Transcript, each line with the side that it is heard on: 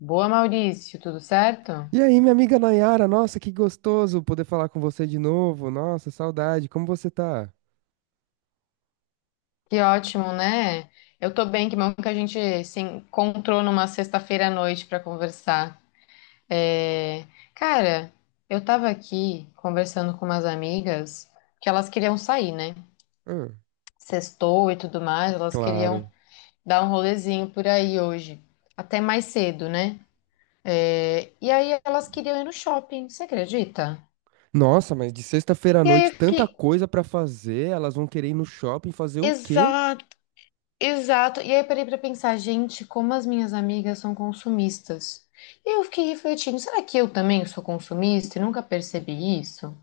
left: Boa, Maurício, tudo certo?
right: E aí, minha amiga Nayara, nossa, que gostoso poder falar com você de novo. Nossa, saudade. Como você tá?
left: Que ótimo, né? Eu tô bem, que bom que a gente se encontrou numa sexta-feira à noite para conversar. É, Cara, eu tava aqui conversando com umas amigas que elas queriam sair, né?
right: Ah,
left: Sextou e tudo mais, elas queriam
right: claro.
left: dar um rolezinho por aí hoje, até mais cedo, né? E aí elas queriam ir no shopping, você acredita?
right: Nossa, mas de sexta-feira à
left: E aí eu
right: noite, tanta
left: fiquei,
right: coisa pra fazer, elas vão querer ir no shopping fazer o quê?
left: Exato. E aí eu parei pra pensar, gente, como as minhas amigas são consumistas. E eu fiquei refletindo, será que eu também sou consumista e nunca percebi isso?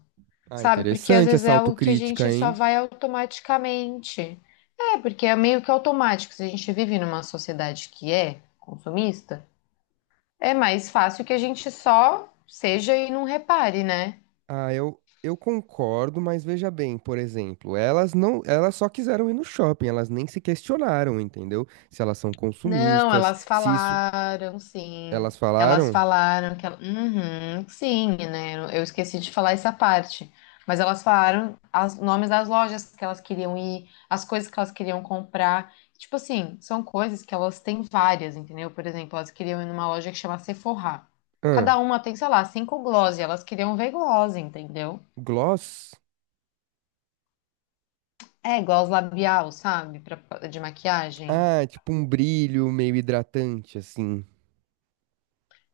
right: Ah,
left: Sabe? Porque às
right: interessante
left: vezes
right: essa
left: é algo que a
right: autocrítica,
left: gente só
right: hein?
left: vai automaticamente. É, porque é meio que automático. Se a gente vive numa sociedade que é consumista, é mais fácil que a gente só seja e não repare, né?
right: Ah, eu concordo, mas veja bem, por exemplo, elas não, elas só quiseram ir no shopping, elas nem se questionaram, entendeu? Se elas são
left: Não,
right: consumistas,
left: elas
right: se isso,
left: falaram, sim.
right: elas
left: Elas
right: falaram,
left: falaram que ela... Uhum, sim, né? Eu esqueci de falar essa parte. Mas elas falaram os nomes das lojas que elas queriam ir, as coisas que elas queriam comprar. Tipo assim, são coisas que elas têm várias, entendeu? Por exemplo, elas queriam ir numa loja que chama Sephora.
right: ah,
left: Cada uma tem, sei lá, cinco gloss, e elas queriam ver gloss, entendeu?
right: gloss?
left: É, gloss labial, sabe? De maquiagem.
right: Ah, tipo um brilho meio hidratante, assim.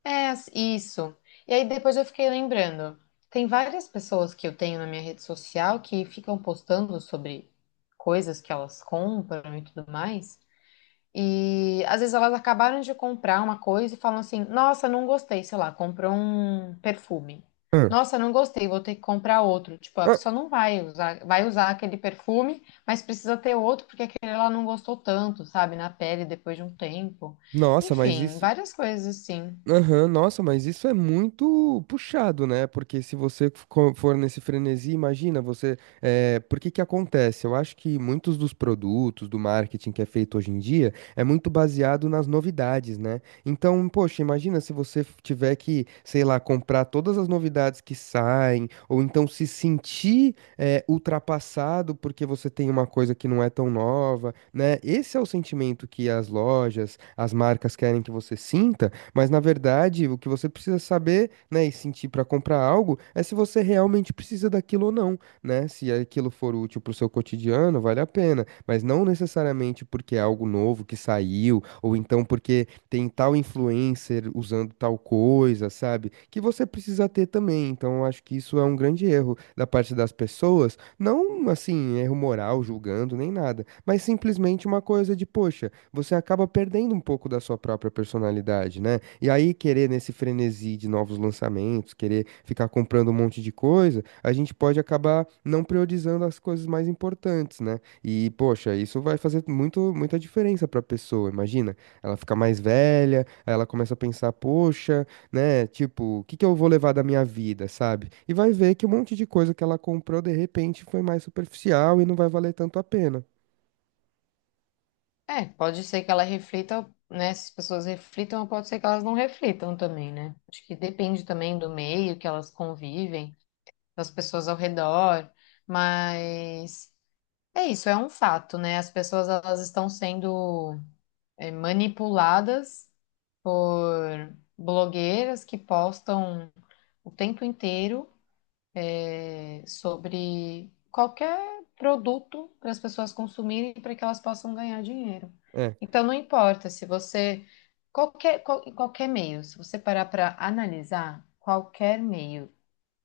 left: Isso. E aí depois eu fiquei lembrando. Tem várias pessoas que eu tenho na minha rede social que ficam postando sobre coisas que elas compram e tudo mais. E às vezes elas acabaram de comprar uma coisa e falam assim: Nossa, não gostei, sei lá, comprou um perfume.
right: Ah,
left: Nossa, não gostei, vou ter que comprar outro. Tipo, a
right: ah,
left: pessoa não vai usar, vai usar aquele perfume, mas precisa ter outro porque aquele ela não gostou tanto, sabe, na pele depois de um tempo.
right: nossa, mas
left: Enfim,
right: isso.
left: várias coisas assim.
right: Aham, nossa, mas isso é muito puxado, né? Porque se você co- for nesse frenesi, imagina você. Por que que acontece? Eu acho que muitos dos produtos, do marketing que é feito hoje em dia, é muito baseado nas novidades, né? Então, poxa, imagina se você f- tiver que, sei lá, comprar todas as novidades que saem, ou então se sentir, ultrapassado porque você tem uma coisa que não é tão nova, né? Esse é o sentimento que as lojas, as marcas querem que você sinta. Mas na verdade, o que você precisa saber, né, e sentir para comprar algo é se você realmente precisa daquilo ou não, né? Se aquilo for útil para o seu cotidiano, vale a pena, mas não necessariamente porque é algo novo que saiu ou então porque tem tal influencer usando tal coisa, sabe? Que você precisa ter também. Então, eu acho que isso é um grande erro da parte das pessoas, não assim, erro moral, julgando nem nada, mas simplesmente uma coisa de, poxa, você acaba perdendo um pouco da sua própria personalidade, né? E aí, querer nesse frenesi de novos lançamentos, querer ficar comprando um monte de coisa, a gente pode acabar não priorizando as coisas mais importantes, né? E, poxa, isso vai fazer muito, muita diferença para a pessoa, imagina. Ela fica mais velha, aí ela começa a pensar, poxa, né? Tipo, o que que eu vou levar da minha vida, sabe? E vai ver que um monte de coisa que ela comprou, de repente, foi mais superficial e não vai valer tanto a pena.
left: É, pode ser que ela reflita, né? Se as pessoas reflitam, ou pode ser que elas não reflitam também, né? Acho que depende também do meio que elas convivem, das pessoas ao redor, mas é isso, é um fato, né? As pessoas elas estão sendo manipuladas por blogueiras que postam o tempo inteiro sobre qualquer produto para as pessoas consumirem para que elas possam ganhar dinheiro.
right: É.
left: Então, não importa se você. Qualquer meio, se você parar para analisar, qualquer meio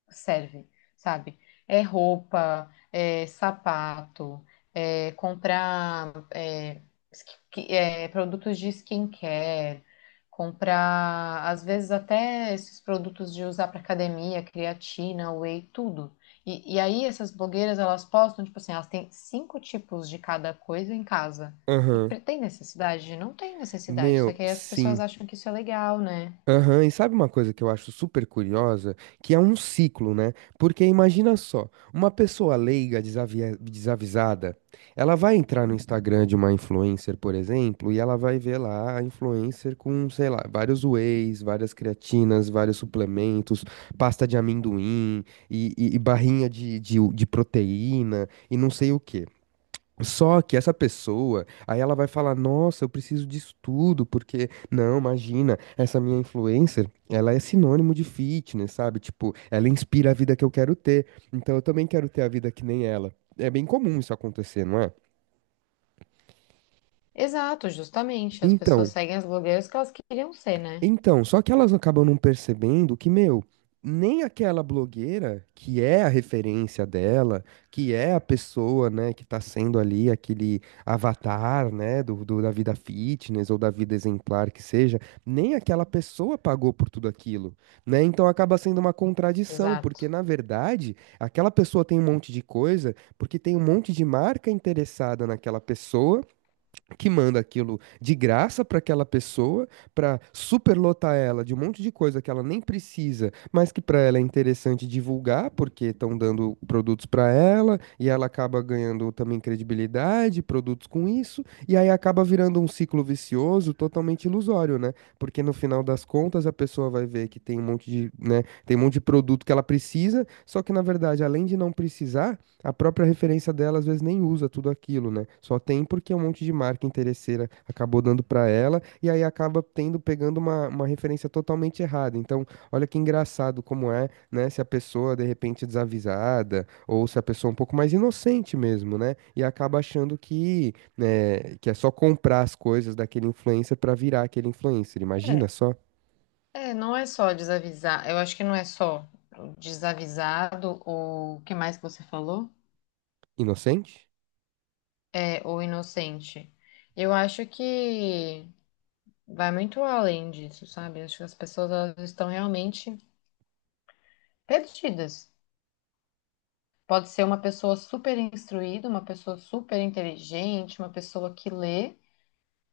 left: serve, sabe? É roupa, é sapato, é comprar é, ski- é, produtos de skincare, comprar, às vezes até esses produtos de usar para academia, creatina, whey, tudo. E aí essas blogueiras, elas postam, tipo assim, elas têm cinco tipos de cada coisa em casa.
right: Aham.
left: Tem necessidade? Não tem necessidade. Só
right: Meu,
left: que aí as pessoas
right: sim.
left: acham que isso é legal, né?
right: Aham, e sabe uma coisa que eu acho super curiosa? Que é um ciclo, né? Porque imagina só, uma pessoa leiga, desavisada, ela vai entrar no Instagram de uma influencer, por exemplo, e ela vai ver lá a influencer com, sei lá, vários wheys, várias creatinas, vários suplementos, pasta de amendoim e barrinha de proteína e não sei o quê. Só que essa pessoa, aí ela vai falar: "Nossa, eu preciso disso tudo, porque, não, imagina, essa minha influencer, ela é sinônimo de fitness, sabe?" Tipo, ela inspira a vida que eu quero ter. Então eu também quero ter a vida que nem ela. É bem comum isso acontecer, não é?
left: Exato, justamente. As pessoas
right: Então,
left: seguem as blogueiras que elas queriam ser, né?
right: Então, só que elas acabam não percebendo que, meu, nem aquela blogueira que é a referência dela, que é a pessoa, né, que tá sendo ali aquele avatar, né, da vida fitness ou da vida exemplar que seja, nem aquela pessoa pagou por tudo aquilo, né? Então acaba sendo uma contradição, porque
left: Exato.
right: na verdade, aquela pessoa tem um monte de coisa, porque tem um monte de marca interessada naquela pessoa que manda aquilo de graça para aquela pessoa, para superlotar ela de um monte de coisa que ela nem precisa, mas que para ela é interessante divulgar, porque estão dando produtos para ela, e ela acaba ganhando também credibilidade, produtos com isso, e aí acaba virando um ciclo vicioso totalmente ilusório, né? Porque no final das contas a pessoa vai ver que tem um monte de, né, tem um monte de produto que ela precisa, só que na verdade, além de não precisar, a própria referência dela às vezes nem usa tudo aquilo, né? Só tem porque um monte de marca interesseira acabou dando pra ela e aí acaba tendo pegando uma referência totalmente errada. Então, olha que engraçado como é, né? Se a pessoa de repente desavisada ou se a pessoa um pouco mais inocente mesmo, né? E acaba achando que, né, que é só comprar as coisas daquele influencer pra virar aquele influencer. Imagina
left: É,
right: só,
left: É, não é só desavisar. Eu acho que não é só desavisado ou o que mais que você falou?
right: inocente?
left: É, ou inocente. Eu acho que vai muito além disso, sabe? Acho que as pessoas elas estão realmente perdidas. Pode ser uma pessoa super instruída, uma pessoa super inteligente, uma pessoa que lê.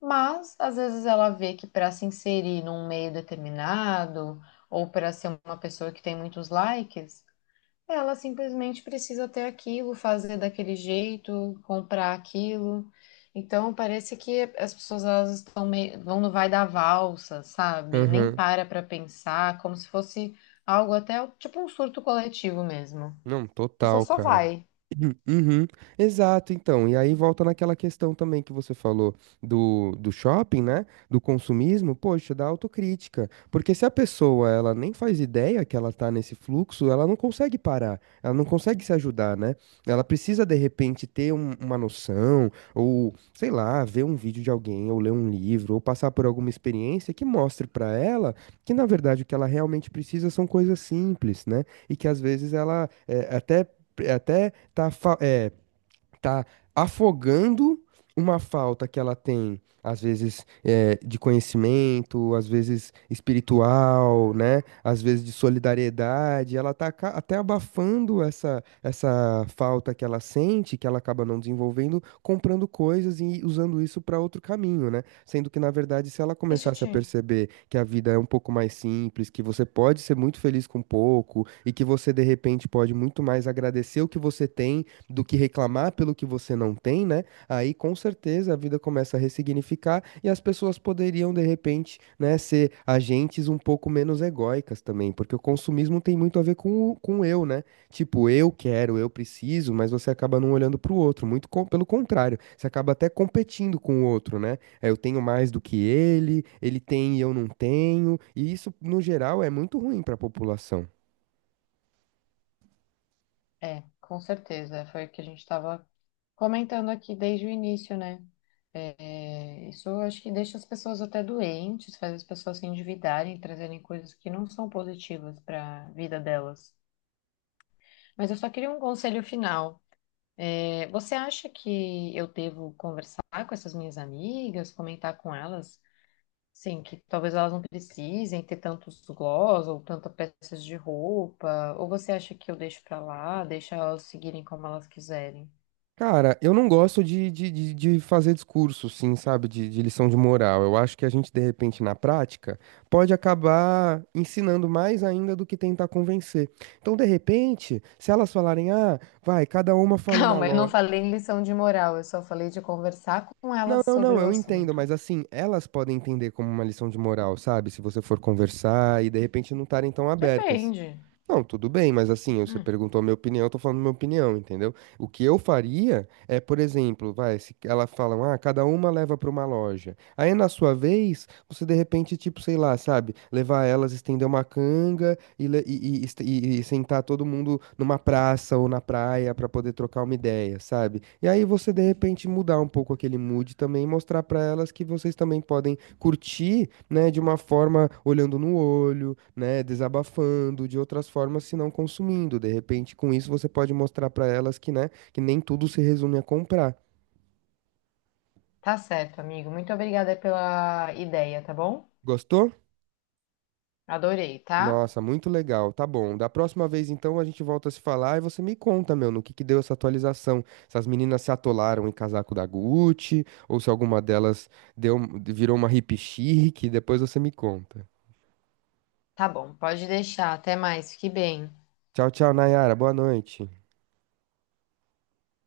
left: Mas às vezes ela vê que para se inserir num meio determinado ou para ser uma pessoa que tem muitos likes, ela simplesmente precisa ter aquilo, fazer daquele jeito, comprar aquilo. Então parece que as pessoas elas estão meio, vão no vai da valsa, sabe? Nem
right: Aham.
left: para pensar, como se fosse algo até tipo um surto coletivo mesmo.
right: Não,
left: A pessoa
right: total,
left: só
right: cara.
left: vai.
right: Uhum, uhum. Exato, então. E aí volta naquela questão também que você falou do shopping, né? Do consumismo, poxa, da autocrítica. Porque se a pessoa, ela nem faz ideia que ela tá nesse fluxo, ela não consegue parar, ela não consegue se ajudar, né? Ela precisa, de repente, ter uma noção, ou, sei lá, ver um vídeo de alguém, ou ler um livro, ou passar por alguma experiência que mostre pra ela que, na verdade, o que ela realmente precisa são coisas simples, né? E que às vezes ela é, até é, até tá é, tá afogando uma falta que ela tem, às vezes de conhecimento, às vezes espiritual, né? Às vezes de solidariedade. Ela tá aca- até abafando essa, essa falta que ela sente, que ela acaba não desenvolvendo, comprando coisas e usando isso para outro caminho, né? Sendo que, na verdade, se ela
left: Deixa eu
right: começasse a
left: te
right: perceber que a vida é um pouco mais simples, que você pode ser muito feliz com pouco e que você, de repente, pode muito mais agradecer o que você tem do que reclamar pelo que você não tem, né? Aí com certeza a vida começa a ressignificar e as pessoas poderiam, de repente, né, ser agentes um pouco menos egóicas também, porque o consumismo tem muito a ver com o eu, né? Tipo, eu quero, eu preciso, mas você acaba não olhando para o outro, muito co- pelo contrário, você acaba até competindo com o outro, né? É, eu tenho mais do que ele tem e eu não tenho, e isso, no geral, é muito ruim para a população.
left: É, com certeza. Foi o que a gente estava comentando aqui desde o início, né? É, isso eu acho que deixa as pessoas até doentes, faz as pessoas se endividarem, trazerem coisas que não são positivas para a vida delas. Mas eu só queria um conselho final. É, você acha que eu devo conversar com essas minhas amigas, comentar com elas? Sim, que talvez elas não precisem ter tantos gloss ou tantas peças de roupa. Ou você acha que eu deixo para lá, deixa elas seguirem como elas quiserem?
right: Cara, eu não gosto de fazer discurso, sim, sabe, de lição de moral. Eu acho que a gente, de repente, na prática, pode acabar ensinando mais ainda do que tentar convencer. Então, de repente, se elas falarem, ah, vai, cada uma fala uma
left: Calma, eu não
right: lógica.
left: falei em lição de moral, eu só falei de conversar com
right: Não,
left: elas
right: não,
left: sobre
right: não,
left: o
right: eu entendo,
left: assunto.
right: mas assim, elas podem entender como uma lição de moral, sabe? Se você for conversar e, de repente, não estarem tão abertas.
left: Depende.
right: Não, tudo bem, mas assim, você
left: Hum,
right: perguntou a minha opinião, eu tô falando minha opinião, entendeu? O que eu faria é, por exemplo, vai, se elas falam, ah, cada uma leva para uma loja. Aí na sua vez, você de repente, tipo, sei lá, sabe, levar elas, estender uma canga e sentar todo mundo numa praça ou na praia pra poder trocar uma ideia, sabe? E aí você de repente mudar um pouco aquele mood também, e mostrar pra elas que vocês também podem curtir, né, de uma forma olhando no olho, né, desabafando, de outras formas se não consumindo. De repente, com isso você pode mostrar pra elas que, né, que nem tudo se resume a comprar.
left: tá certo, amigo. Muito obrigada pela ideia, tá bom?
right: Gostou?
left: Adorei, tá?
right: Nossa, muito legal. Tá bom. Da próxima vez, então, a gente volta a se falar e você me conta, meu, no que deu essa atualização. Se as meninas se atolaram em casaco da Gucci, ou se alguma delas deu, virou uma hippie chique. Depois você me conta.
left: Tá bom, pode deixar. Até mais, fique bem.
right: Tchau, tchau, Nayara. Boa noite.